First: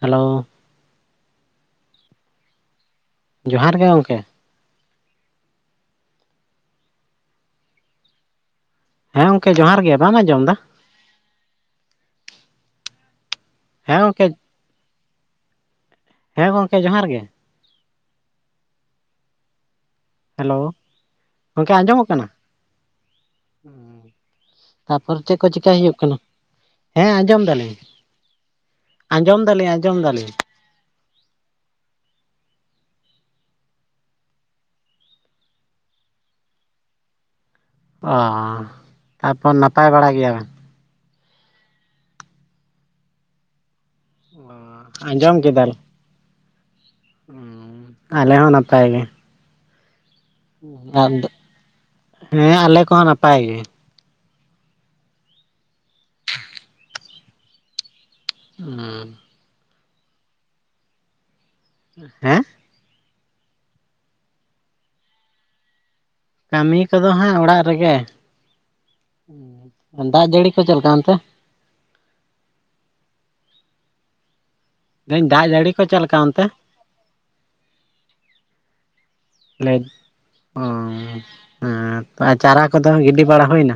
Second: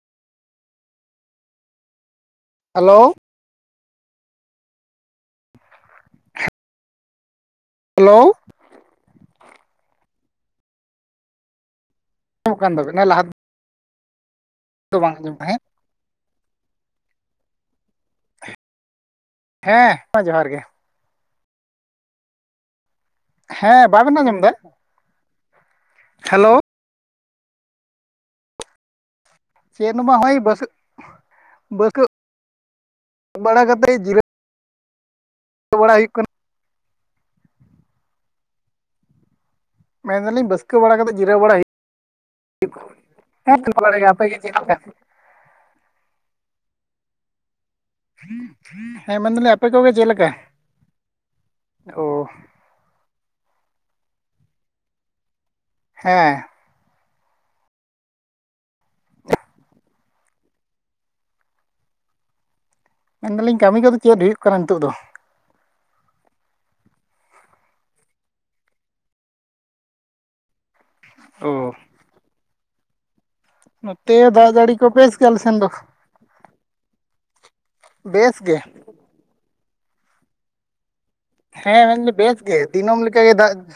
Hello hello ᱡᱚᱦᱟᱨ ᱜᱮ ᱜᱚᱝᱠᱮ᱾ ᱦᱮᱞᱳ ᱦᱮᱸ ᱜᱚᱝᱠᱮ ᱡᱚᱦᱟᱨ ᱜᱮ ᱵᱟᱢ ᱟᱸᱡᱚᱢ ᱫᱟ᱾ ᱟᱡᱚᱢᱚᱜ ᱠᱟᱱ ᱛᱟᱵᱤᱱᱟ ᱞᱟᱦᱟ᱾ ᱦᱮᱸ ᱜᱚᱝᱠᱮ᱾ ᱱᱤᱛᱳᱜ ᱵᱟᱝ ᱟᱸᱡᱚᱢ ᱛᱟᱦᱮᱸᱫ᱾ ᱦᱮᱸ ᱜᱚᱢᱠᱮ ᱡᱚᱦᱟᱨ ᱜᱮ᱾ ᱦᱮᱸ ᱢᱟ ᱡᱚᱦᱟᱨ ᱦᱮᱞᱳ ᱜᱮ ᱜᱚᱢᱠᱮ ᱟᱸᱡᱚᱢ ᱠᱟᱱᱟ᱾ ᱦᱮᱸ ᱵᱟᱵᱮᱱ ᱟᱸᱡᱚᱢ ᱫᱟ᱾ ᱛᱟᱨᱯᱚᱨ ᱪᱮᱫ ᱠᱚ ᱪᱤᱠᱟᱭ ᱦᱩᱭᱩᱜ ᱠᱟᱱᱟ ᱦᱮᱸ ᱟᱸᱡᱚᱢ ᱫᱟᱞᱤᱧ᱾ ᱟᱸᱡᱚᱢ ᱫᱟᱞᱤᱧ ᱪᱮᱫ ᱟᱸᱡᱚᱢ ᱦᱚᱸ ᱵᱟᱝ ᱫᱟᱞᱤᱧ ᱦᱚᱸᱜᱼᱚᱭ [unintelligible] ᱵᱟᱲᱟ ᱠᱟᱛᱮ ᱡᱤᱨᱟᱹ ᱵᱟᱲᱟᱭ ᱦᱩᱭᱩᱜ ᱠᱟᱱᱟ ᱚᱻ ᱛᱟᱯᱚᱨ ᱱᱟᱯᱟᱭ ᱵᱟᱲᱟ ᱜᱮᱭᱟ ᱵᱮᱱ? [unintelligible] ᱠᱟᱛᱮ ᱡᱤᱨᱟᱹᱣ ᱵᱟᱲᱟ ᱦᱩᱭᱩᱜᱼᱟ [inaudible] ᱟᱯᱮ ᱜᱮ ᱪᱮᱫ ᱞᱮᱠᱟ? ᱟᱸᱡᱚᱢ ᱠᱮᱫᱟ ᱞᱮ ᱩᱸᱻ ᱦᱮᱸ ᱢᱮᱱ ᱫᱟᱞᱤᱧ ᱟᱯᱮ ᱠᱚᱜᱮ ᱪᱮᱫ ᱞᱮᱠᱟ? ᱟᱫᱚ ᱚ ᱦᱮᱸ ᱟᱞᱮ ᱠᱚᱦᱚᱸ ᱱᱟᱯᱟᱭ ᱜᱮ ᱦᱮᱸ ᱦᱩᱸᱻ ᱦᱮᱸ ᱢᱮᱱ ᱫᱟᱞᱤᱧ ᱠᱟᱹᱢᱤ ᱠᱚᱫᱚ ᱪᱮᱫ ᱦᱩᱭᱩᱜ ᱠᱟᱱᱟ ᱱᱤᱛᱚᱜ ᱫᱚ? ᱠᱟᱹᱢᱤ ᱠᱚᱫᱚ ᱦᱟᱸᱜ ᱚᱲᱟᱜ ᱨᱮᱜᱮ। ᱫᱟᱜ ᱡᱟᱹᱲᱤ ᱠᱚ ᱪᱮᱫ ᱞᱮᱠᱟ ᱚᱱᱛᱮ? ᱚ ᱱᱚᱛᱮ ᱫᱟᱜ ᱡᱟᱹᱲᱤ ᱠᱚ ᱯᱮᱥ ᱜᱮ ᱟᱞᱮ ᱫᱟᱜ ᱥᱮᱱ ᱫᱚ ᱡᱟᱹᱲᱤ ᱠᱚ ᱪᱮᱫ ᱞᱮᱠᱟ ᱚᱱᱛᱮ ᱵᱮᱥ ᱜᱮ ᱚ ᱦᱮᱸ ᱢᱮᱱᱫᱟᱹᱧ ᱟᱨ ᱵᱮᱥ ᱜᱮ ᱪᱟᱨᱟ ᱠᱚᱫᱚ ᱫᱤᱱᱟᱹᱢ ᱞᱮᱠᱟ ᱜᱤᱰᱤ ᱜᱮ ᱵᱟᱲᱟ ᱫᱟᱜ ᱦᱩᱭᱱᱟ?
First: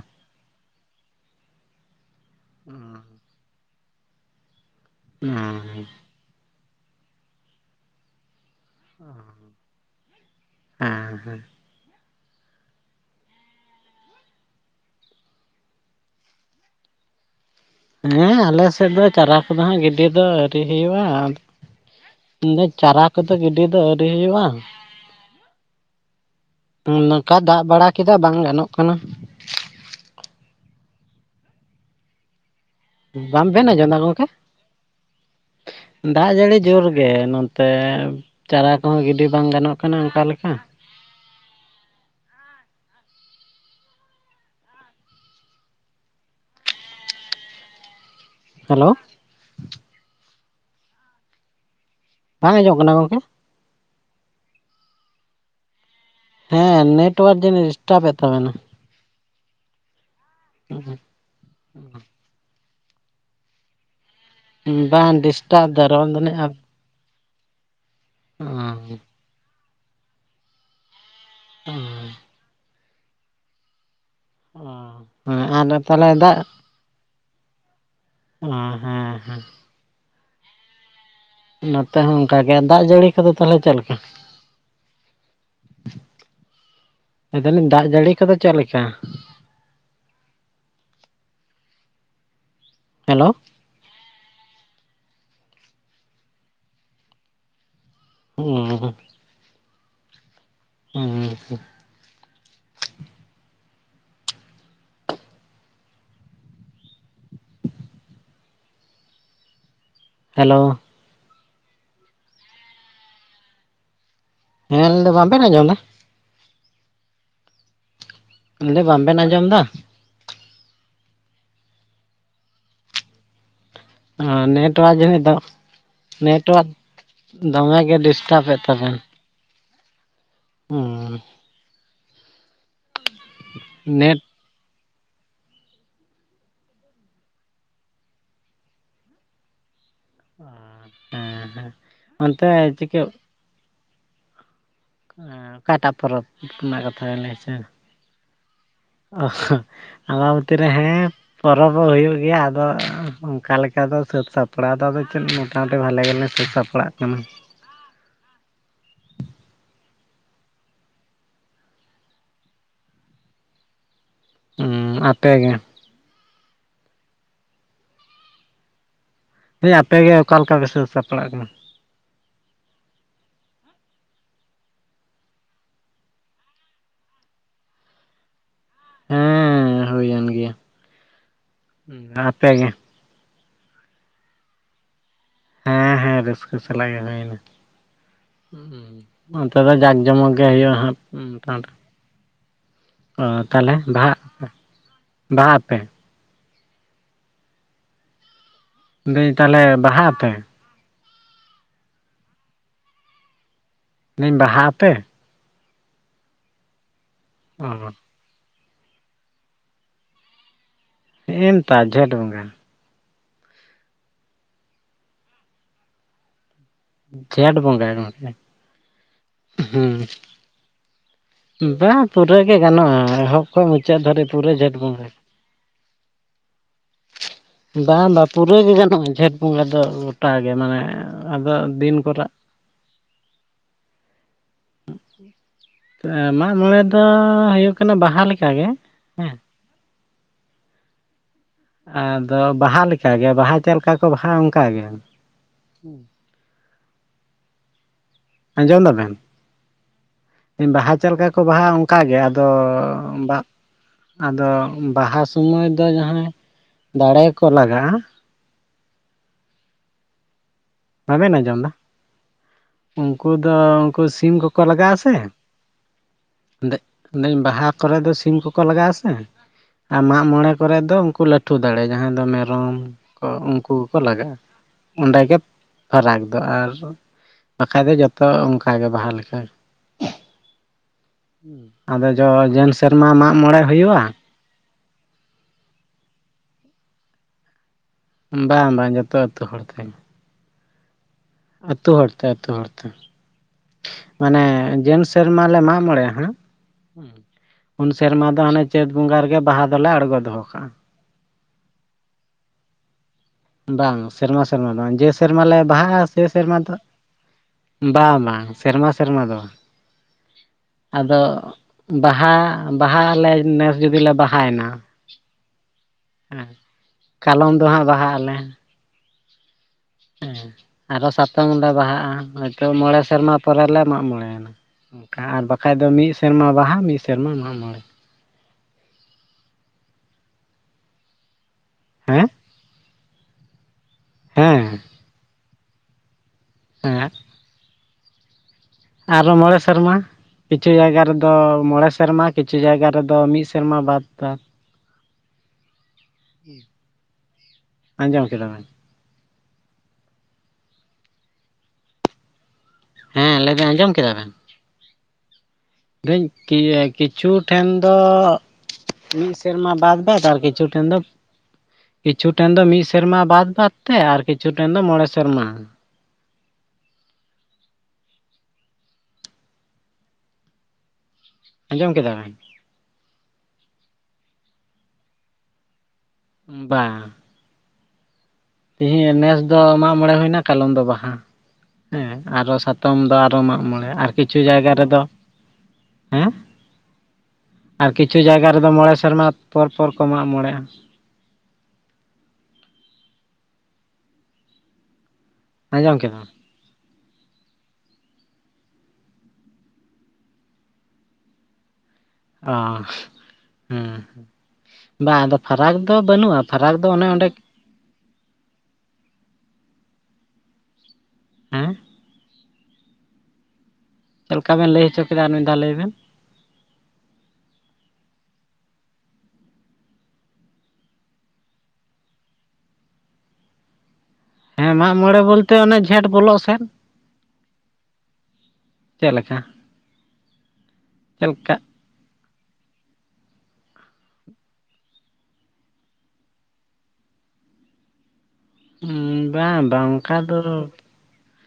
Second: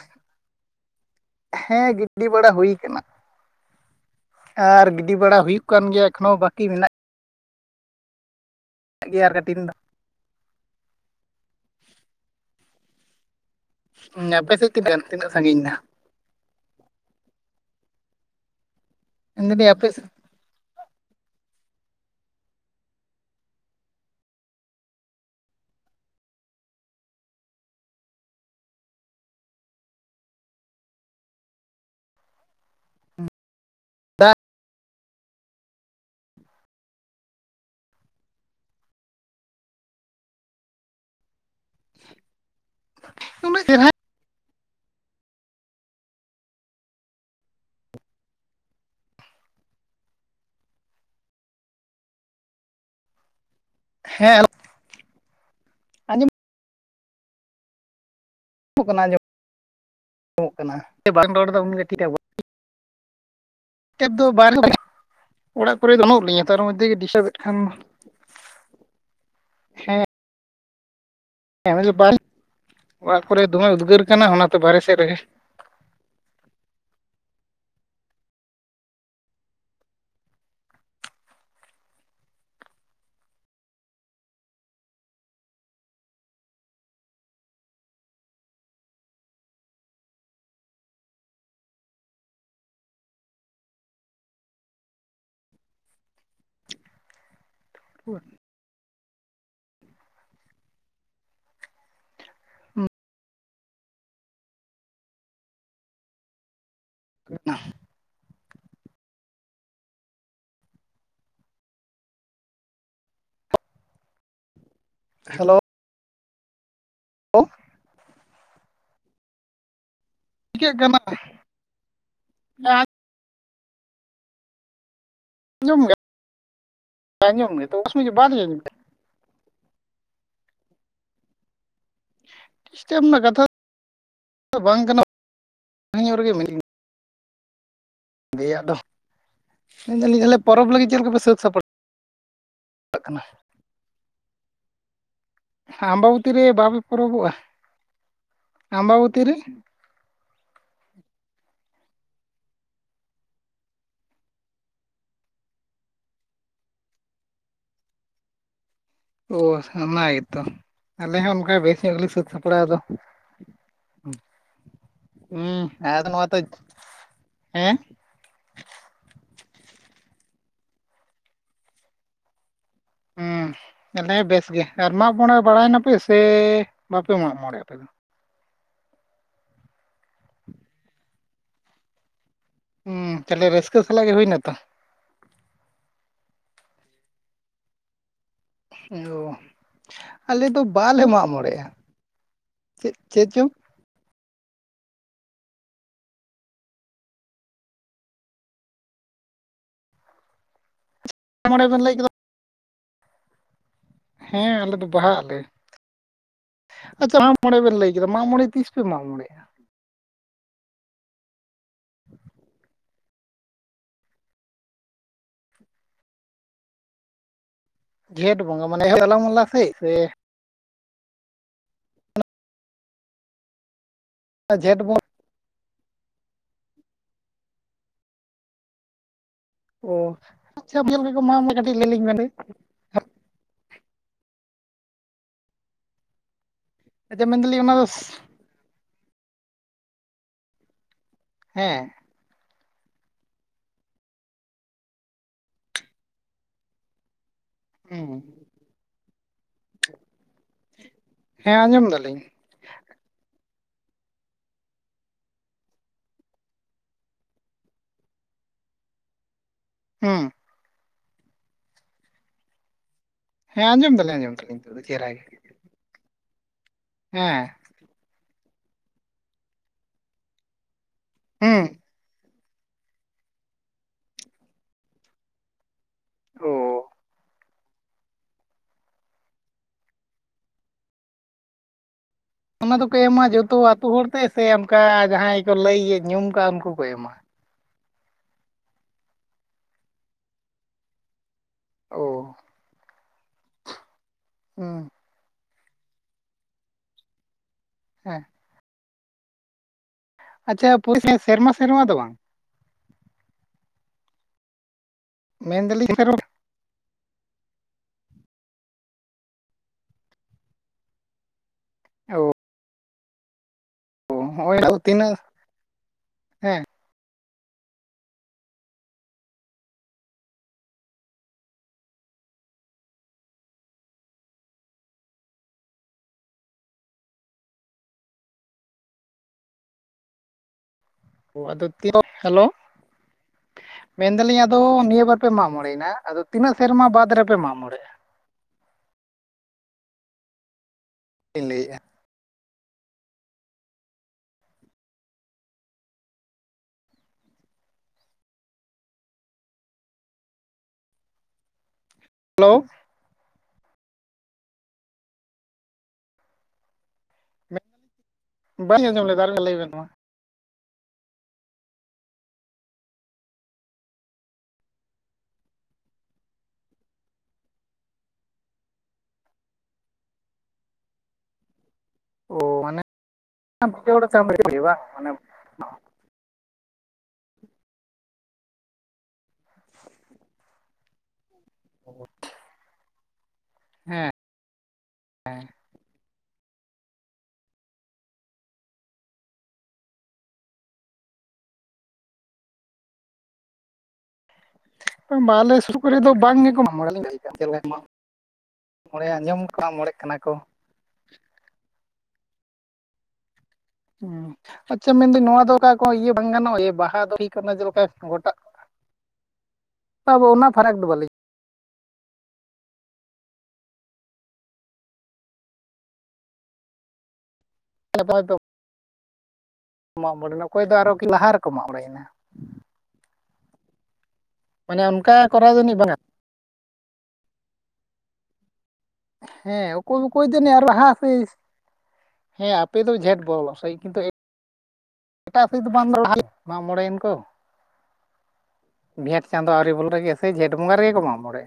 ᱦᱮᱸ ᱜᱤᱰᱤ ᱵᱟᱲᱟ ᱦᱩᱭ ᱟᱠᱟᱱᱟ ᱟᱨ ᱜᱤᱰᱤ ᱵᱟᱲᱟ ᱦᱩᱭᱩᱜ ᱦᱮᱸ ᱠᱟᱱ ᱜᱮᱭᱟ ᱮᱠᱷᱚᱱᱚ ᱵᱟᱠᱤ ᱢᱮᱱᱟᱜ ᱜᱮᱭᱟ ᱟᱨ ᱠᱟᱴᱤᱱ ᱫᱚ ᱦᱮᱸ ᱦᱮᱸ ᱟᱯᱮ ᱥᱮᱫ ᱛᱤᱱᱟᱹᱜ ᱜᱟᱱ ᱛᱤᱱᱟᱹᱜ ᱥᱟᱺᱜᱤᱧ ᱮᱱᱟ? ᱦᱮᱸ ᱟᱞᱮ ᱥᱮᱫ ᱫᱚ ᱪᱟᱨᱟ ᱠᱚᱫᱚ ᱢᱮᱱᱫᱟᱞᱤᱧ ᱦᱟᱸᱜ ᱟᱯᱮ ᱥᱮᱫ ᱜᱤᱰᱤ ᱫᱚ ᱟᱹᱨᱤ ᱦᱩᱭᱩᱜᱼᱟ ᱢᱮᱱ ᱫᱟᱹᱧ ᱪᱟᱨᱟ ᱠᱚᱫᱚ ᱜᱤᱰᱤ ᱫᱚ ᱟᱣᱨᱤ ᱦᱩᱭᱩᱜᱼᱟ ᱱᱚᱝᱠᱟ ᱫᱟᱜ ᱵᱟᱲᱟ ᱠᱮᱫᱟ ᱵᱟᱝ ᱜᱟᱱᱚᱜ ᱠᱟᱱᱟ ᱵᱟᱝ ᱵᱮᱱ ᱟᱸᱡᱚᱢ ᱫᱟ ᱜᱚᱝᱠᱮ? ᱫᱟᱜ ᱫᱟᱜ ᱡᱟᱹᱲᱤ ᱡᱳᱨ ᱜᱮ ᱱᱚᱛᱮ ᱪᱟᱨᱟ ᱠᱚᱦᱚᱸ ᱜᱤᱰᱤ ᱵᱟᱝ ᱜᱟᱱᱚᱜ ᱠᱟᱱᱟ ᱚᱱᱠᱟ ᱞᱮᱠᱟ ᱩᱱᱟᱹᱜ ᱪᱮᱨᱦᱟ ᱦᱮᱞᱳ ᱵᱟᱝ ᱟᱸᱡᱚᱢᱚᱜ ᱠᱟᱱᱟ ᱜᱚᱝᱠᱮ? ᱦᱮᱸ ᱟᱸᱡᱚᱢᱚᱜ ᱦᱮᱸ ᱱᱮᱴᱳᱣᱟᱨᱠ ᱡᱟᱱᱤᱡ ᱰᱤᱥᱴᱟᱯ ᱮᱫ ᱛᱟᱵᱮᱱᱟ ᱮᱠᱳᱜ ᱠᱟᱱᱟ ᱡᱮ [inaudible] ᱱᱮᱛᱟᱨ ᱫᱚ ᱵᱟᱨᱦᱮ ᱨᱮ ᱵᱟᱝ ᱰᱤᱥᱴᱟᱵ ᱚᱲᱟᱜ ᱫᱟ ᱠᱚᱨᱮ ᱫᱚ ᱨᱚᱲ ᱵᱟᱹᱱᱩᱜ ᱱᱟᱜ ᱞᱤᱧᱟ ᱛᱟᱨ ᱢᱚᱫᱽᱫᱷᱮ ᱜᱮ ᱰᱤᱥᱴᱟᱵ ᱮᱫ ᱠᱷᱟᱱ ᱚᱻ ᱦᱮᱸ [unintelligible] ᱚᱲᱟᱜ ᱠᱚᱨᱮ ᱫᱚᱢᱮ ᱩᱫᱽᱜᱟᱹᱨ ᱠᱟᱱᱟ ᱚᱱᱟᱛᱮ ᱵᱟᱨᱦᱮ ᱥᱮᱫ ᱨᱮᱜᱮ ᱚ ᱦᱮᱸ ᱟᱨ ᱛᱟᱦᱞᱦᱮ ᱫᱟᱜ ᱚ ᱦᱮᱸ ᱦᱮᱸ ᱱᱚᱛᱮ ᱦᱚᱸ ᱚᱱᱠᱟ ᱜᱮ ᱫᱟᱜ ᱡᱟᱹᱲᱤ ᱠᱚᱫᱚ ᱛᱟᱞᱦᱮ ᱪᱮᱫ ᱞᱮᱠᱟ? ᱢᱮᱱ ᱫᱟᱞᱤᱧ ᱫᱟᱜ ᱡᱟᱹᱲᱤ ᱠᱚᱫᱚ ᱪᱮᱫ ᱞᱮᱠᱟ? ᱦᱮᱞᱳ [inaudible] ᱚᱻ ᱦᱩᱸᱻ [inaudible] ᱦᱮᱞᱳ᱾ ᱦᱮᱸ ᱞᱮᱱᱫᱟ ᱵᱟᱝ ᱵᱤᱱ ᱦᱮᱞᱳ ᱟᱸᱡᱚᱢ ᱫᱟ? [unintelligible] ᱢᱮᱱᱫᱟ ᱵᱟᱝ ᱵᱮᱱ ᱟᱸᱡᱚᱢ ᱫᱟ? ᱪᱤᱠᱟᱹᱜ ᱠᱟᱱᱟ [unintelligible] ᱦᱚ ᱱᱮᱴᱣᱟᱨᱠ ᱡᱟᱹᱱᱤᱡ ᱫᱚ ᱜᱮ ᱱᱮᱴᱚᱣᱟᱨᱠ ᱟᱸᱡᱚᱢ ᱜᱮ ᱚᱠᱟ ᱫᱚᱢᱮᱜᱮ ᱥᱚᱢᱚᱭ ᱪᱚ ᱵᱟᱞᱤᱧ ᱰᱤᱥᱴᱟᱵ ᱟᱸᱡᱚᱢ ᱛᱟᱵᱮᱱ᱾ ᱦᱩᱸ᱾ ᱰᱤᱥᱴᱟᱹᱯ ᱨᱮᱱᱟᱜ ᱠᱟᱛᱷᱟ ᱱᱮᱴ ᱵᱟᱝ ᱜᱟᱱᱚᱜ ᱥᱟᱹᱜᱤᱧ ᱧᱚᱜ ᱨᱮᱜᱮ ᱢᱮᱱᱟᱹᱧᱟ᱾ ᱜᱮᱭᱟᱫᱚ ᱢᱮᱱ ᱫᱟ ᱞᱤᱧ ᱯᱚᱨᱚᱵ ᱞᱟᱹᱜᱤᱫ ᱪᱮᱫ ᱞᱮᱠᱟᱯᱮ ᱥᱟᱹᱛ ᱦᱮᱸ ᱥᱟᱯ ᱦᱮᱸ ᱚᱱᱛᱮ ᱪᱤᱠᱟᱹᱜ ᱮᱸ ᱚᱠᱟᱴᱟᱜ ᱯᱚᱨᱚᱵ ᱟᱢᱵᱟᱵᱚᱛᱤ ᱨᱮ ᱵᱟᱯᱮ ᱨᱮᱱᱟᱜ ᱠᱟᱛᱷᱟ ᱵᱮᱱ ᱯᱚᱨᱚᱵᱚᱜᱼᱟ ᱞᱟᱹᱭ ᱚᱪᱚᱭᱫᱟ? ᱟᱢᱵᱟᱵᱚᱛᱤ ᱨᱮ ᱟᱢᱵᱟ ᱵᱚᱛᱤ ᱨᱮ ᱦᱮᱸ ᱯᱚᱨᱚᱵ ᱚᱸ ᱦᱩᱭᱩᱜ ᱜᱮᱭᱟ ᱟᱫᱚ ᱚᱝᱠᱟ ᱞᱮᱠᱟ ᱫᱚ ᱥᱟᱹᱛ ᱥᱟᱯᱲᱟᱣ ᱫᱚ ᱟᱫᱚ ᱪᱮᱫ ᱢᱚᱴᱟ ᱵᱷᱟᱞᱮ ᱜᱮᱞᱮ ᱥᱟᱹᱛ ᱥᱟᱯ ᱯᱟᱲᱟᱜ ᱠᱟᱱᱟ᱾ ᱚ ᱚᱱᱟ ᱜᱮᱛᱚ ᱟᱞᱮ ᱦᱚᱸ ᱚᱱᱠᱟ ᱵᱮᱥ ᱧᱚᱜ ᱜᱮᱞᱮ ᱥᱟᱹᱛ ᱥᱟᱯᱲᱟᱣ ᱫᱚ ᱦᱩᱸ ᱟᱯᱮ ᱜᱮ ᱦᱩᱸ ᱟᱫᱚ ᱱᱚᱣᱟᱛᱚ ᱦᱮᱸ? ᱞᱮ ᱟᱯᱮᱜᱮ ᱚᱠᱟ ᱞᱮᱠᱟ ᱯᱮ ᱥᱟᱹᱛ ᱥᱟᱯᱲᱟᱜ ᱠᱟᱱᱟ? ᱦᱩᱸ ᱟᱞᱮ ᱵᱮᱥ ᱜᱮ, ᱟᱨ ᱢᱟᱜ ᱢᱚᱬᱮ ᱵᱟᱲᱟᱭ ᱱᱟᱯᱮ ᱥᱮ ᱵᱟᱯᱮ ᱢᱟᱜ ᱢᱚᱬᱮᱜᱼᱟ ᱟᱯᱮ ᱫᱚ? ᱦᱮᱸ ᱦᱩᱭᱮᱱ ᱜᱮᱭᱟ, ᱦᱩᱸ ᱟᱯᱮ ᱜᱮ? ᱦᱩᱸ ᱛᱟᱦᱚᱞᱮ ᱨᱟᱹᱥᱠᱟᱹ ᱥᱟᱞᱟᱜ ᱜᱮ ᱦᱩᱭᱱᱟ ᱛᱚ? ᱦᱮᱸ ᱦᱮᱸ ᱨᱟᱹᱥᱠᱟᱹ ᱥᱟᱞᱟᱜ ᱜᱮ ᱦᱩᱭ ᱱᱟ᱾ ᱳ ᱚᱱᱛᱮ ᱫᱚ ᱡᱟᱸᱠ ᱡᱚᱢᱚᱠ ᱜᱮ ᱟᱞᱮ ᱫᱚ ᱦᱩᱭᱩᱜᱼᱟ ᱵᱟᱞᱮ ᱢᱟᱜ ᱦᱟᱸᱜ ᱢᱚᱬᱮᱜᱼᱟ ᱪᱮᱫ [inaudible] ᱚ ᱪᱮᱫ ᱪᱚᱝ ᱛᱟᱦᱞᱮ ᱵᱟᱦᱟᱜ ᱵᱟᱦᱟᱜ ᱟᱯᱮ? ᱢᱮᱱᱫᱟᱹᱧ ᱛᱟᱦᱚᱞᱮ ᱵᱟᱦᱟᱜ ᱟᱯᱮ? ᱢᱚᱬᱮ ᱵᱮᱱ ᱞᱟᱹᱭ ᱠᱮᱫᱟ ᱞᱟᱹᱭᱟᱹᱧ ᱦᱮᱸ ᱵᱟᱦᱟᱜ ᱟᱞᱮ ᱫᱚ ᱟᱯᱮ? ᱵᱟᱦᱟᱜ ᱟᱞᱮ, ᱟᱪᱪᱷᱟ ᱢᱟᱜ ᱢᱚᱬᱮ ᱚ ᱵᱮᱱ ᱞᱟᱹᱭ ᱠᱮᱫᱟ ᱢᱟᱜ ᱢᱚᱬᱮ ᱛᱤᱥ ᱯᱮ ᱢᱟᱜ ᱢᱚᱬᱮᱜᱼᱟ? ᱦᱮᱸᱜᱼᱮ ᱱᱮᱛᱟᱨ ᱡᱷᱮᱸᱴ ᱵᱚᱸᱜᱟ᱾ ᱡᱷᱮᱸᱴ ᱵᱚᱸᱜᱟ᱾ ᱜᱚᱝᱠᱮ ᱡᱷᱮᱸᱴ ᱵᱚᱸᱜᱟ ᱢᱟᱱᱮ ᱮᱦᱚᱵ ᱛᱟᱞᱟᱢᱟᱞᱟ ᱥᱮᱫ ᱥᱮ ᱵᱟᱝ ᱯᱩᱨᱟᱹ ᱜᱮ ᱜᱟᱱᱚᱜᱼᱟ ᱮᱦᱚᱵ ᱠᱷᱚᱡ ᱢᱩᱪᱟᱹᱫ ᱫᱷᱚᱨᱮᱡ ᱯᱩᱨᱟᱹ ᱡᱷᱮᱸᱴ ᱵᱚᱸᱜᱟ ᱜᱮ᱾ ᱵᱟᱝ ᱵᱟ ᱯᱩᱨᱟᱹ ᱜᱮ ᱜᱟᱱᱚᱜᱼᱟ ᱡᱷᱮᱸᱴ ᱵᱚᱸᱜᱟ ᱫᱚ ᱳ ᱜᱚᱴᱟ ᱜᱮ ᱢᱟᱱᱮ ᱟᱪᱪᱷᱟ ᱪᱮᱫ ᱞᱮᱠᱟ ᱠᱚ ᱢᱟᱜ ᱟᱫᱚ ᱢᱚᱬᱮ ᱠᱟᱹᱴᱤᱡ ᱞᱟᱹᱭ ᱫᱤᱱ ᱞᱤᱧ ᱵᱮᱱ ᱠᱚᱨᱟᱜ ᱛᱚ ᱢᱟᱜ ᱢᱚᱬᱮ ᱫᱚ ᱟᱪᱪᱷᱟ ᱢᱮᱱᱫᱟᱞᱤᱧ ᱚᱱᱟ ᱦᱩᱭᱩᱜ ᱫᱚ ᱠᱟᱱᱟ ᱵᱟᱦᱟ ᱞᱮᱠᱟ ᱜᱮ ᱦᱮᱸ᱾ ᱦᱮᱸ᱾ ᱟᱫᱚ ᱵᱟᱦᱟ ᱞᱮᱠᱟ ᱜᱮ ᱵᱟᱦᱟ ᱪᱮᱫ ᱞᱮᱠᱟ ᱠᱚ ᱵᱟᱦᱟᱜᱼᱟ ᱚᱝᱠᱟ ᱜᱮ᱾ ᱦᱩᱸ᱾ ᱟᱸᱡᱚᱢ ᱫᱟᱵᱮᱱ? ᱵᱟᱦᱟ ᱪᱮᱫ ᱞᱮᱠᱟ ᱠᱚ ᱦᱮᱸ ᱵᱟᱦᱟᱼᱟ ᱟᱸᱡᱚᱢ ᱚᱝᱠᱟ ᱜᱮ ᱫᱟᱞᱤᱧ ᱟ ᱫᱚ ᱵᱟ ᱟᱫᱚ ᱵᱟᱦᱟ ᱥᱩᱢᱳᱭ ᱫᱚ ᱡᱟᱦᱟᱸᱭ ᱫᱟᱲᱮ ᱠᱚ ᱞᱟᱜᱟᱜᱼᱟ, ᱦᱩᱸ᱾ ᱵᱟᱵᱮᱱ ᱟᱸᱡᱚᱢ ᱫᱟ? ᱩᱸᱠᱩ ᱫᱚ ᱦᱮᱸ ᱟᱸᱡᱚᱢ ᱩᱸᱠᱩ ᱫᱟᱞᱤᱧ ᱥᱤᱢ ᱟᱸᱡᱚᱢ ᱫᱟᱞᱤᱧ ᱠᱚᱠᱚ ᱱᱤᱛᱚᱜ ᱫᱚ ᱞᱟᱜᱟᱜᱼᱟ ᱪᱮᱦᱨᱟ ᱥᱮ? ᱜᱮ ᱫᱟᱡ, ᱫᱟᱹᱧ ᱦᱮᱸ ᱵᱟᱦᱟ ᱠᱚᱨᱮ ᱫᱚ ᱥᱤᱢ ᱠᱚᱠᱚ ᱞᱟᱜᱟᱜᱼᱟ, ᱥᱮ ᱟᱨ ᱢᱟᱜ ᱢᱚᱬᱮ ᱠᱚᱨᱮ ᱫᱚ ᱩᱸᱠ- ᱠᱚ ᱞᱟᱹᱴᱩ ᱦᱩᱸ ᱫᱟᱲᱮ ᱡᱟᱦᱟᱸᱭ ᱫᱚ ᱢᱮᱨᱚᱢ ᱠᱚ ᱩᱸᱠᱩ ᱠᱚᱠᱚ ᱞᱟᱜᱟᱜᱼᱟ, ᱚᱸᱰᱮ ᱜᱮ ᱯᱷᱟᱨᱟᱠ ᱫᱚ ᱚ ᱟᱨ ᱵᱟᱠᱷᱟᱡ ᱫᱚ ᱡᱚᱛᱚ ᱚᱸᱠᱟ ᱜᱮ ᱵᱟᱦᱟ ᱞᱮᱠᱟ ᱜᱮ᱾ ᱟᱫᱚ ᱡᱚ ᱡᱮᱱ ᱚᱱᱟ ᱫᱚᱠᱚ ᱥᱮᱨᱢᱟ ᱮᱢᱟ ᱢᱟᱜ ᱡᱚᱛᱚ ᱢᱚᱬᱮ ᱟᱛᱳ ᱦᱩᱭᱩᱜᱼᱟ? ᱦᱚᱲ ᱛᱮ ᱥᱮ ᱚᱱᱠᱟ ᱡᱟᱦᱟᱸᱭ ᱠᱚ ᱞᱟᱹᱭ ᱤᱭᱟᱹ ᱧᱩᱢ ᱠᱟᱜᱼᱟ ᱩᱱᱠᱩ ᱠᱚ ᱮᱢᱟ? ᱵᱟᱝ ᱵᱟᱝ ᱡᱚᱛᱚ ᱟᱹᱛᱩ ᱦᱚᱲ ᱛᱮᱜᱮ᱾ ᱟᱹᱛᱩ ᱚ ᱦᱚᱲ ᱛᱮ, ᱟᱹᱛᱩ ᱦᱚᱲ ᱛᱮ᱾ ᱮᱸ ᱢᱟᱱᱮ ᱦᱩᱸ ᱡᱮᱱ ᱥᱮᱨᱢᱟ ᱞᱮ ᱢᱟᱜ ᱢᱚᱬᱮ ᱟᱸ ᱦᱟᱸᱜ, ᱦᱩᱸ ᱩᱱ ᱦᱮᱸ ᱥᱮᱨᱢᱟ ᱫᱚ ᱦᱟᱱᱮ ᱪᱟᱹᱛ ᱵᱚᱸᱜᱟ ᱨᱮᱜᱮ ᱵᱟᱦᱟ ᱫᱚᱞᱮ ᱟᱲᱜᱚᱱ᱾ ᱟᱪᱪᱷᱟ ᱯᱚᱨᱤ ᱥᱮᱱ ᱥᱮᱨᱢᱟ ᱥᱮᱨᱢᱟ ᱫᱚ ᱵᱟᱝ? ᱵᱟᱝ ᱥᱮᱨᱢᱟ ᱥᱮᱨᱢᱟ ᱫᱚ ᱵᱟᱝ, ᱡᱮ ᱥᱮᱨᱢᱟ ᱞᱮ ᱵᱟᱦᱟᱜ-ᱟ ᱥᱮᱥ ᱥᱮᱨᱢᱟ ᱫᱚ, ᱵᱟᱝ ᱵᱟᱝ ᱥᱮᱨᱢᱟ ᱥᱮᱨᱢᱟ ᱫᱚ ᱵᱟᱝ᱾ ᱟᱫᱚ ᱚ ᱵᱟᱦᱟ ᱵᱟᱦᱟ ᱟᱞᱮ ᱱᱮᱥ ᱡᱩᱫᱤ ᱞᱮ ᱦᱚᱸᱜᱼᱚᱭ ᱵᱟᱦᱟᱭᱱᱟ ᱟᱫᱚ ᱛᱤᱱᱟᱹᱜ ᱦᱮᱸ ᱠᱟᱞᱚᱢ ᱫᱚ ᱦᱟᱸᱜ ᱵᱟᱦᱟᱜ ᱟᱞᱮ᱾ ᱦᱮᱸ ᱟᱨᱚ ᱥᱟᱛᱚᱢ ᱞᱮ ᱵᱟᱦᱟᱜᱼᱟ ᱦᱚᱭᱛᱳ ᱢᱚᱬᱮ ᱥᱮᱨᱢᱟ ᱯᱚᱨᱮᱞᱮ ᱢᱟᱜ ᱢᱚᱬᱮ ᱱᱟ᱾ ᱚᱱᱠᱟ ᱟᱨ ᱵᱟᱠᱷᱟᱡ ᱫᱚ ᱢᱤᱫ ᱥᱮᱨᱢᱟ ᱵᱟᱦᱟ ᱢᱤᱫ ᱥᱮᱨᱢᱟ ᱢᱟᱜ ᱢᱚᱸᱬᱮ᱾ ᱚ ᱟᱫᱚ ᱛᱤᱞᱚᱠ ᱦᱮᱸ ᱦᱮᱞᱳ ᱢᱮᱱᱫᱟᱹᱞᱤᱧ ᱟᱫᱚ ᱦᱮᱸ ᱱᱤᱭᱟᱹ ᱵᱟᱨ ᱯᱮ ᱢᱟᱜ ᱢᱚᱬᱮᱭᱮᱱᱟ ᱟᱫᱚ ᱛᱤᱱᱟᱹᱜ ᱥᱮᱨᱢᱟ ᱵᱟᱫᱽ ᱨᱮᱯᱮ ᱢᱟᱜ ᱢᱚᱬᱮᱜᱼᱟ? ᱟᱨ ᱦᱚᱸ ᱢᱚᱸᱬᱮ ᱥᱮᱨᱢᱟ, ᱠᱤᱪᱷᱩ ᱡᱟᱭᱜᱟ ᱨᱮᱫᱚ ᱞᱤᱧ ᱞᱟᱹᱭᱮᱫᱼᱟ ᱢᱚᱸᱬᱮᱥ ᱥᱮᱨᱢᱟ ᱠᱤᱪᱷᱩ ᱡᱟᱭᱜᱟ ᱨᱮᱫᱚ ᱢᱤᱫ ᱥᱮᱨᱢᱟ ᱵᱟᱫ ᱫᱟ ᱾ ᱟᱸᱡᱚᱢ ᱠᱮᱫᱟ ᱵᱮᱱ? ᱦᱮᱞᱳᱣ ᱾ ᱦᱮᱸ ᱞᱟᱹᱭ ᱵᱮᱱ ᱟᱸᱡᱚᱢ ᱠᱮᱫᱟ ᱵᱮᱱ᱾ ᱫᱟᱹᱧ ᱠᱤ ᱮᱠ ᱠᱤᱪᱷᱩ ᱴᱷᱮᱱ ᱫᱚ ᱵᱟᱹᱧ ᱟᱸᱡᱚᱢ ᱞᱮᱫᱟ ᱟᱨ ᱢᱤᱜ ᱢᱤᱫ ᱫᱷᱟᱣ ᱞᱟᱹᱭ ᱵᱮᱱ ᱥᱮᱨᱢᱟ ᱢᱟ ᱵᱟᱫ ᱵᱷᱮᱜᱟᱨ ᱠᱤᱪᱷᱩ ᱴᱷᱮᱱ ᱫᱚᱯ ᱠᱤᱪᱷᱩ ᱴᱷᱮᱱ ᱫᱚ ᱢᱤᱫ ᱥᱮᱨᱢᱟ ᱵᱟᱫ ᱵᱟᱫ ᱛᱮ ᱟᱨ ᱠᱤᱪᱷᱩ ᱴᱷᱮᱱ ᱫᱚ ᱢᱚᱬᱮ ᱥᱮᱨᱢᱟ᱾ ᱟᱡᱚᱢ ᱠᱮᱫᱟᱵᱤᱱ? ᱚ ᱢᱟᱱᱮ [unintelligible] ᱵᱟᱝ᱾ [inaudible] ᱱᱮᱥ ᱫᱚ ᱢᱟᱜᱽ ᱢᱚᱬᱮᱸ ᱦᱩᱭᱱᱟ ᱠᱟᱞᱚᱢ ᱫᱚ ᱵᱟᱦᱟ ᱦᱮᱸ ᱟᱨᱚ ᱥᱟᱛᱚᱢ ᱫᱚ ᱟᱨᱚ ᱢᱟᱜᱽ ᱢᱚᱬᱮ ᱟᱨ ᱠᱤᱪᱷᱩ ᱡᱟᱭᱜᱟ ᱨᱮᱫᱚ ᱦᱮᱸ, ᱟᱨ ᱠᱤᱪᱷᱩ ᱡᱟᱭᱜᱟ ᱨᱮᱫᱚ ᱢᱚᱸᱬᱮ ᱥᱮᱨᱢᱟ ᱯᱚᱨ ᱯᱚᱨ ᱠᱚ ᱢᱟᱜ ᱢᱚᱸᱬᱮᱜ-ᱟ᱾ ᱵᱟᱝ ᱟᱞᱮ ᱥᱩᱨ ᱟᱸᱡᱚᱢ ᱠᱚᱨᱮ ᱫᱚ ᱠᱮᱫᱟᱢ ᱵᱟᱝ ᱜᱮᱠᱚ ᱢᱟᱜ ᱢᱚᱸᱬᱮ ᱟ᱾ ᱪᱮᱫ ᱞᱮᱠᱟ ᱢᱟᱜ ᱢᱚᱬᱮ ᱟᱸᱡᱚᱢ [inaudible] ᱢᱚᱬᱮᱜ ᱠᱟᱱᱟ ᱠᱚ᱾ ᱚᱸ ᱦᱩᱸ ᱟᱪᱪᱷᱟ ᱢᱮᱱᱫᱟᱹᱧ ᱱᱚᱣᱟ ᱫᱚ ᱚᱠᱟ ᱯᱷᱟᱨᱟᱠ ᱠᱚ ᱤᱭᱟᱹ ᱵᱟᱝ ᱵᱟᱹᱱᱩᱜᱼᱟ ᱜᱟᱱᱚᱜ-ᱟ ᱡᱮ ᱯᱷᱟᱨᱟᱠ ᱵᱟᱦᱟ ᱚᱱᱮ ᱫᱚ ᱚᱸᱰᱮ [unintelligible] ᱡᱮᱞᱮᱠᱟ ᱜᱚᱴᱟ [inaudible] ᱟᱵᱚ ᱚᱱᱟ ᱯᱷᱟᱨᱟᱠ ᱫᱚ ᱵᱟᱹᱞᱤᱧ ᱦᱮᱸ ᱪᱮᱞᱠᱟ ᱵᱮᱱ ᱞᱟᱹᱭ ᱦᱚᱪᱚ ᱠᱮᱫᱟ ᱟᱨ ᱢᱤᱫ ᱫᱷᱟᱣ ᱞᱟᱹᱭ ᱵᱮᱱ? [inaudible] ᱢᱟᱜᱽ ᱢᱚᱬᱮᱸ ᱚᱠᱚᱭ ᱫᱚ ᱟᱨᱚᱠᱤ ᱞᱟᱦᱟ ᱨᱮᱠᱚ ᱢᱟᱜᱽ ᱢᱚᱬᱮᱭ ᱱᱟ᱾ ᱦᱮᱸ ᱢᱟᱱᱮ ᱢᱟᱜ ᱢᱚᱬᱮ ᱚᱱᱠᱟ ᱠᱚᱨᱟᱣ ᱵᱳᱞᱛᱮ ᱡᱟᱹᱱᱤᱡ ᱚᱱᱮ ᱵᱟᱝ ᱡᱷᱮᱸᱴ ᱵᱚᱞᱚᱜ ᱥᱮᱱ ᱾ ᱦᱮᱸ ᱚᱠᱚᱭ ᱚᱠᱚᱭ ᱫᱚ ᱚᱱᱮ ᱟᱨᱚ ᱨᱟᱦᱟ ᱪᱮᱫ ᱥᱮᱥ ᱞᱮᱠᱟ ᱦᱮᱸ ᱟᱯᱮᱫᱚ ᱡᱷᱮᱸᱴ ᱵᱚᱞᱚ ᱥᱮᱭ ᱠᱤᱱᱛᱩ ᱮᱯ ᱮᱴᱟᱜ ᱥᱮᱫ ᱫᱚ ᱵᱟᱢ ᱨᱚᱲ ᱦᱟᱞᱟ ᱢᱟᱜ ᱢᱚᱬᱮᱭᱮᱱ ᱠᱚ᱾ ᱵᱷᱤᱭᱮᱛ ᱪᱟᱸᱫᱳ ᱵᱟᱝ ᱟᱹᱣᱨᱤ ᱵᱟᱝ ᱵᱚᱞᱚᱜᱮ ᱚᱱᱠᱟ ᱥᱮ ᱫᱚ ᱡᱷᱮᱸᱴ ᱵᱚᱸᱜᱟ ᱨᱮᱜᱮ ᱠᱚ ᱢᱟᱜᱽ ᱢᱚᱬᱮᱜ᱾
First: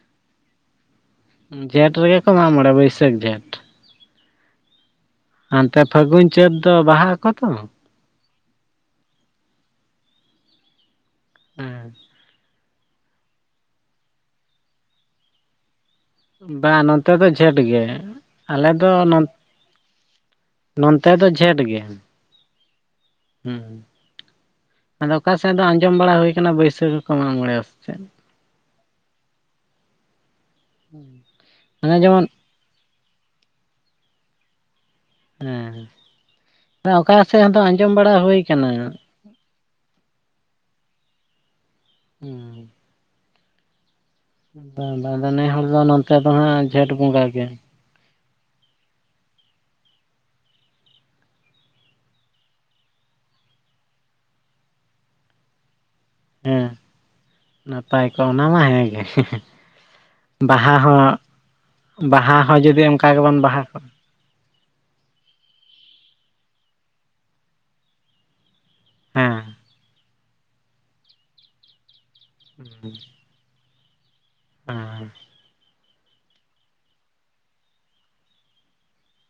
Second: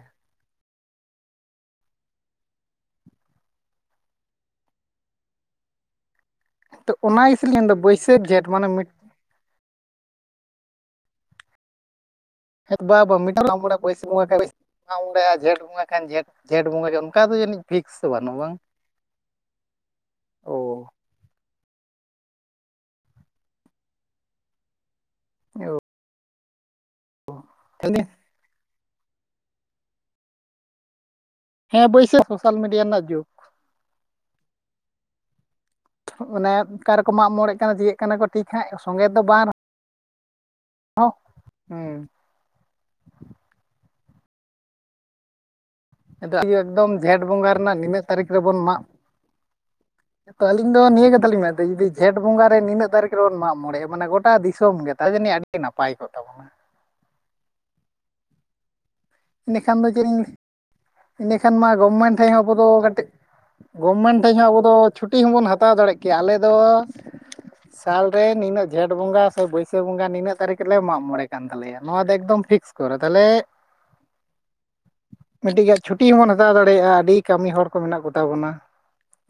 ᱡᱷᱸᱮᱴ ᱨᱮᱦᱚᱸ ᱠᱚ ᱢᱟᱜ ᱢᱚᱲᱮᱜᱼᱟ ᱵᱟᱹᱭᱥᱟᱹᱠᱷ ᱡᱷᱸᱮᱴ᱾ ᱦᱟᱱᱛᱮ ᱯᱷᱟᱹᱜᱩᱱ ᱪᱟᱹᱛ ᱫᱚ ᱵᱟᱦᱟ ᱟᱠᱚ ᱛᱚ᱾ ᱡᱷᱮᱴ ᱢᱟᱱᱮ ᱢᱤᱰ ᱩᱸ ᱦᱮᱴ ᱵᱟ ᱵᱟ [inaudible] ᱡᱷᱮᱸᱴ ᱵᱚᱸᱜᱟ ᱠᱷᱟᱱ ᱡᱷᱮᱸᱴ ᱡᱷᱮᱸᱴ ᱵᱟᱝ ᱵᱚᱸᱜᱟ ᱜᱮ ᱱᱚᱛᱮ ᱚᱱᱠᱟ ᱫᱚ ᱡᱷᱮᱸᱴ ᱡᱟᱹᱱᱤᱡ ᱜᱮ ᱯᱷᱤᱠᱥ ᱫᱚ ᱵᱟᱹᱱᱩᱜ ᱵᱟᱝ ᱟᱞᱮ ᱫᱚ ᱚ ᱱᱚ ᱛᱮ ᱫᱚ ᱡᱷᱮᱸᱴ ᱜᱮ᱾ ᱦᱩᱸ ᱟᱫᱚ ᱟᱠᱟ ᱥᱮᱱ ᱫᱚ ᱟᱡᱚᱢ ᱵᱟᱲᱟ ᱦᱳᱭ ᱠᱟᱱᱟ ᱵᱟᱹᱭᱥᱟᱹᱠᱷ᱾ ᱠᱚ ᱢᱟᱜᱽ ᱢᱚᱬᱮ ᱟ ᱥᱮᱪᱮᱫ? [unintelligible] ᱦᱮᱸ ᱵᱟᱹᱭᱥᱟᱹ ᱡᱮᱢᱚᱱ ᱥᱳᱥᱟᱞ ᱢᱤᱰᱤᱭᱟ ᱨᱮᱱᱟᱜ ᱡᱩᱜᱽ, ᱦᱮᱸ ᱚᱱᱮ ᱚᱠᱟ ᱨᱮᱠᱚ ᱢᱟᱜ ᱥᱮᱫ ᱢᱚᱸᱬᱮᱜ ᱦᱚᱸᱛᱚ ᱠᱟᱱᱟ ᱟᱸᱡᱚᱢ ᱡᱤᱭᱮᱫ ᱠᱟᱱᱟ ᱵᱟᱲᱟ ᱠᱚ ᱦᱩᱭ ᱴᱷᱤᱠ ᱦᱟᱸᱜ ᱟᱠᱟᱱᱟ ᱥᱚᱸᱝᱜᱮ ᱫᱚ ᱵᱟᱝ ᱨᱮ, [unintelligible] ᱦᱩᱸ ᱦᱩᱸᱻ ᱦᱮᱸ ᱵᱟᱸᱫᱷᱱᱮ ᱦᱚᱸᱵᱚᱱ ᱚᱱ ᱮᱫᱟᱜ [inaudible] ᱜᱤ ᱮᱠᱫᱚᱢ ᱜᱷᱮᱸᱴ ᱵᱚᱸᱜᱟ ᱨᱮᱱᱟᱜ ᱱᱤᱱᱟᱹᱜ ᱛᱟᱹᱨᱤᱠᱷ ᱨᱮᱵᱚᱱ ᱢᱟᱜ [inaudible] ᱛᱚ ᱟᱹᱞᱤᱧ ᱫᱚ ᱱᱤᱭᱟᱹ ᱠᱟᱛᱷᱟ ᱞᱤᱧ ᱢᱮᱱ ᱫᱟ ᱡᱩᱫᱤ ᱜᱷᱮᱸᱴ ᱵᱚᱸᱜᱟ ᱨᱮ ᱱᱤᱱᱟᱹᱜ ᱛᱟᱨᱤᱠᱷ ᱨᱮᱵᱚᱱ ᱢᱟᱜ ᱢᱚᱬᱮᱜᱼᱟ ᱢᱟᱱᱮ ᱜᱚᱴᱟ ᱫᱤᱥᱚᱢ ᱜᱮ ᱛᱟ ᱡᱟᱹᱱᱤ ᱟᱹᱰᱤ ᱟᱹᱰᱤ ᱱᱟᱯᱟᱭ ᱠᱚᱜ ᱛᱟᱵᱚᱱ ᱾ ᱦᱮᱸ ᱱᱟᱯᱟᱭ ᱠᱚᱜ, ᱚᱱᱟ ᱢᱟ ᱦᱮᱸ ᱜᱮ ᱦᱮᱸ ᱾ ᱤᱱᱟᱹ ᱠᱷᱟᱱ ᱫᱚ ᱪᱮᱫ ᱤᱧ [inaudible] ᱤᱱᱟᱹ ᱠᱷᱟᱱ ᱢᱟ ᱜᱚᱵᱢᱮᱱᱴ ᱴᱷᱮᱡ ᱵᱟᱦᱟ ᱦᱚᱸ ᱟᱵᱚ ᱫᱚ ᱡᱩᱫᱤ ᱠᱟᱹᱴᱤᱡ ᱚᱱᱠᱟ ᱜᱮᱵᱚᱱ ᱵᱟᱦᱟ ᱠᱚᱜ ᱜᱚᱵᱷᱢᱮᱱᱴ ᱴᱷᱮᱡ ᱦᱚᱸ ᱟᱵᱚ ᱫᱚ ᱪᱷᱩᱴᱤ ᱦᱚᱸᱵᱚᱱ ᱦᱟᱛᱟᱣ ᱫᱟᱲᱮᱜ ᱠᱮᱭᱟ ᱟᱞᱮ ᱫᱚ ᱥᱟᱞ ᱨᱮ ᱱᱤᱱᱟᱹᱜ ᱡᱷᱮᱸᱴ ᱵᱚᱸᱜᱟ ᱦᱮᱸ ᱥᱮ ᱵᱟᱹᱭᱥᱟᱹ ᱵᱚᱸᱜᱟ ᱱᱤᱱᱟᱹᱜ ᱛᱟᱨᱤᱠᱷ ᱨᱮᱞᱮ ᱢᱟᱜ ᱢᱚᱬᱮ ᱠᱟᱱ ᱛᱟᱞᱮᱭᱟ, ᱱᱚᱣᱟ ᱫᱚ ᱮᱠᱫᱚᱢ ᱯᱷᱤᱠᱥ ᱠᱚᱨᱮ ᱛᱟᱦᱮᱞᱮ ᱦᱮᱸᱻ ᱢᱤᱫᱴᱤᱡ ᱜᱟ ᱪᱷᱩᱴᱤ ᱦᱚᱸᱵᱚᱱ ᱦᱟᱛᱟᱣ ᱫᱟᱲᱮᱭᱟᱜᱼᱟ, ᱟᱹᱰᱤ ᱠᱟᱹᱢᱤ ᱦᱚᱲ ᱠᱚ ᱢᱮᱱᱟᱜ ᱠᱚ ᱛᱟᱵᱚᱱᱟ ᱾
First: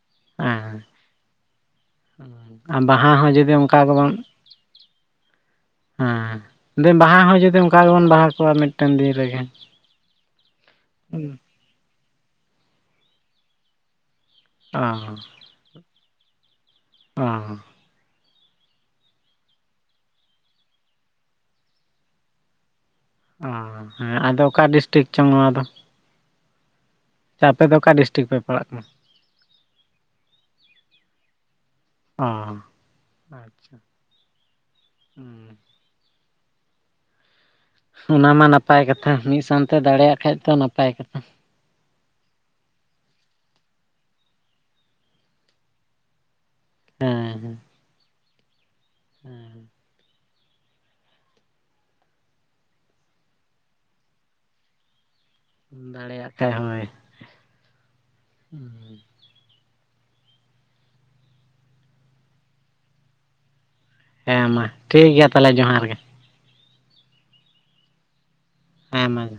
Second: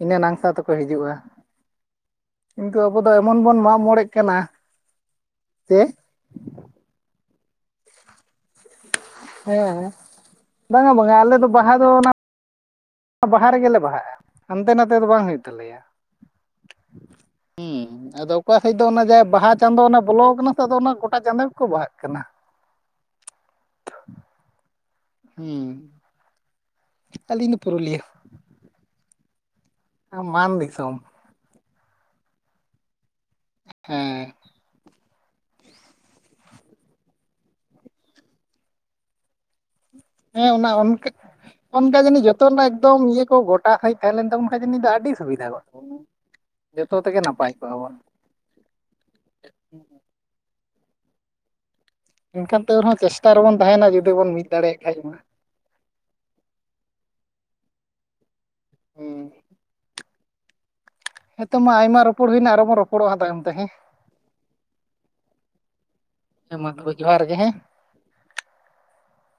ᱤᱱᱟᱹ ᱱᱟᱝᱥᱟ ᱛᱮᱠᱚ ᱦᱤᱡᱩᱜᱼᱟ ᱾ ᱟᱸ ᱵᱟᱦᱟ ᱦᱚᱸ ᱡᱩᱫᱤ ᱵᱚᱱ ᱚᱸᱠᱟ ᱢᱟᱜ ᱜᱮᱵᱚᱱ ᱢᱚᱬᱮᱜ ᱠᱟᱱᱟ ᱡᱮ [inaudible] ᱦᱮᱸ᱾ ᱫᱤ ᱵᱟᱦᱟ ᱦᱚᱸ ᱡᱩᱫᱤ ᱚᱝᱠᱟ ᱜᱮᱵᱚᱱ ᱵᱟᱦᱟ ᱠᱚᱜᱼᱟ ᱢᱤᱫᱴᱮᱱ ᱫᱤᱱ ᱨᱮᱜᱮ, ᱦᱮᱸ ᱵᱟᱝᱟ ᱵᱟᱝᱟ ᱩᱸ ᱟᱞᱮ ᱫᱚ ᱵᱟᱦᱟ ᱫᱚ ᱚᱱᱟ ᱵᱟᱦᱟ ᱨᱮᱜᱮ ᱞᱮ ᱵᱟᱦᱟᱜᱼᱟ ᱾ ᱦᱟᱱᱛᱮ ᱚ ᱱᱟᱛᱮ ᱫᱚ ᱵᱟᱝ ᱦᱩᱭᱩᱜ ᱛᱟᱞᱮᱭᱟ ᱚ ᱦᱩᱸᱻ ᱟᱫᱚ ᱚᱠᱟ ᱥᱮᱡ ᱫᱚ ᱚᱱᱟ ᱡᱟᱭ ᱵᱟᱦᱟ ᱪᱟᱸᱫᱚ ᱚᱱᱟ ᱵᱚᱞᱚ ᱟᱠᱟᱱᱟ ᱥᱮ ᱟᱫᱚ ᱚᱱᱟ ᱜᱚᱴᱟ ᱪᱟᱸᱫᱚ ᱜᱮᱠᱚ ᱵᱟᱦᱟᱜ ᱠᱟᱱᱟ ᱾ ᱚᱦᱚ ᱦᱮᱸ ᱟᱫᱚ ᱚᱠᱟ ᱰᱤᱥᱴᱤᱠ ᱪᱚᱝ ᱱᱚᱣᱟ ᱫᱚ? ᱦᱩᱸ ᱟᱪᱪᱷᱟ, ᱟᱹᱞᱤᱧ ᱟᱯᱮ ᱫᱚ ᱚᱠᱟ ᱯᱩᱨᱩᱞᱤᱭᱟᱹ ᱰᱤᱥᱴᱤᱠ ᱯᱮ ᱯᱟᱲᱟᱜ ᱠᱟᱱᱟ? ᱟᱸ ᱢᱟᱱ ᱫᱤᱥᱚᱢ ᱾ ᱚᱻ ᱟᱪ, [unintelligible] ᱦᱮᱸ, ᱦᱩᱸ ᱚᱱᱟ ᱢᱟ ᱱᱟᱯᱟᱭ ᱠᱟᱛᱷᱟ ᱢᱤᱫ ᱥᱟᱱᱛᱮ ᱫᱟᱲᱮᱭᱟᱫ ᱦᱮᱸ ᱚᱱᱟ ᱚᱱᱠᱟᱹᱫ [unintelligible] ᱚᱱᱠᱟ ᱡᱟᱹᱱᱤᱡ ᱡᱚᱛᱚ ᱨᱮᱱᱟᱜ ᱮᱠᱫᱚᱢ ᱤᱭᱟᱹ ᱠᱚ ᱜᱚᱴᱟ ᱥᱟᱹᱦᱤᱡ ᱛᱟᱦᱮᱸ ᱞᱮᱱ ᱛᱟᱵᱚᱱ ᱠᱷᱟᱡ ᱡᱟᱹᱱᱤᱡ ᱫᱚ ᱟᱹᱰᱤ ᱥᱩᱵᱤᱫᱷᱟ ᱜᱚᱜ ᱛᱟᱵᱚᱱ᱾ [inaudible] ᱡᱚᱛᱚ ᱛᱮᱜᱮ ᱱᱟᱯᱟᱭ ᱠᱚᱜᱼᱟ ᱵᱚᱱ, ᱦᱮᱸᱻ᱾ ᱮᱱᱠᱷᱟᱱ ᱛᱟᱹᱣ ᱨᱮᱦᱚᱸ ᱪᱮᱥᱴᱟ ᱨᱮᱵᱚᱱ ᱛᱟᱦᱮᱸᱱᱟ ᱡᱩᱫᱤ ᱵᱚᱱ ᱢᱤᱫ ᱫᱟᱲᱮᱭᱟᱜ ᱠᱷᱟᱡ ᱢᱟ ᱾ ᱫᱟᱲᱮᱭᱟᱜ ᱠᱷᱟᱡ ᱦᱳᱭ [inaudible] ᱦᱮᱸ ᱦᱮᱸᱛᱚ ᱢᱟ ᱟᱭᱢᱟ ᱨᱚᱯᱚᱲ ᱦᱩᱭ ᱮᱱᱟ ᱟᱨᱚ ᱵᱚᱱ ᱨᱚᱯᱚᱲᱚᱜᱼᱟ ᱛᱟᱭᱚᱢ ᱛᱮ ᱦᱮᱸ, ᱦᱮᱸ ᱢᱟ ᱴᱷᱤᱠ ᱜᱮᱭᱟ ᱛᱟᱦᱮᱞᱮ ᱡᱚᱦᱟᱨ ᱜᱮ ᱾ ᱦᱮᱸ ᱢᱟ ᱛᱚᱵᱮ ᱡᱚᱦᱟᱨ ᱜᱮ ᱦᱮᱸ ᱾ ᱦᱮᱸ ᱢᱟ ᱡᱚ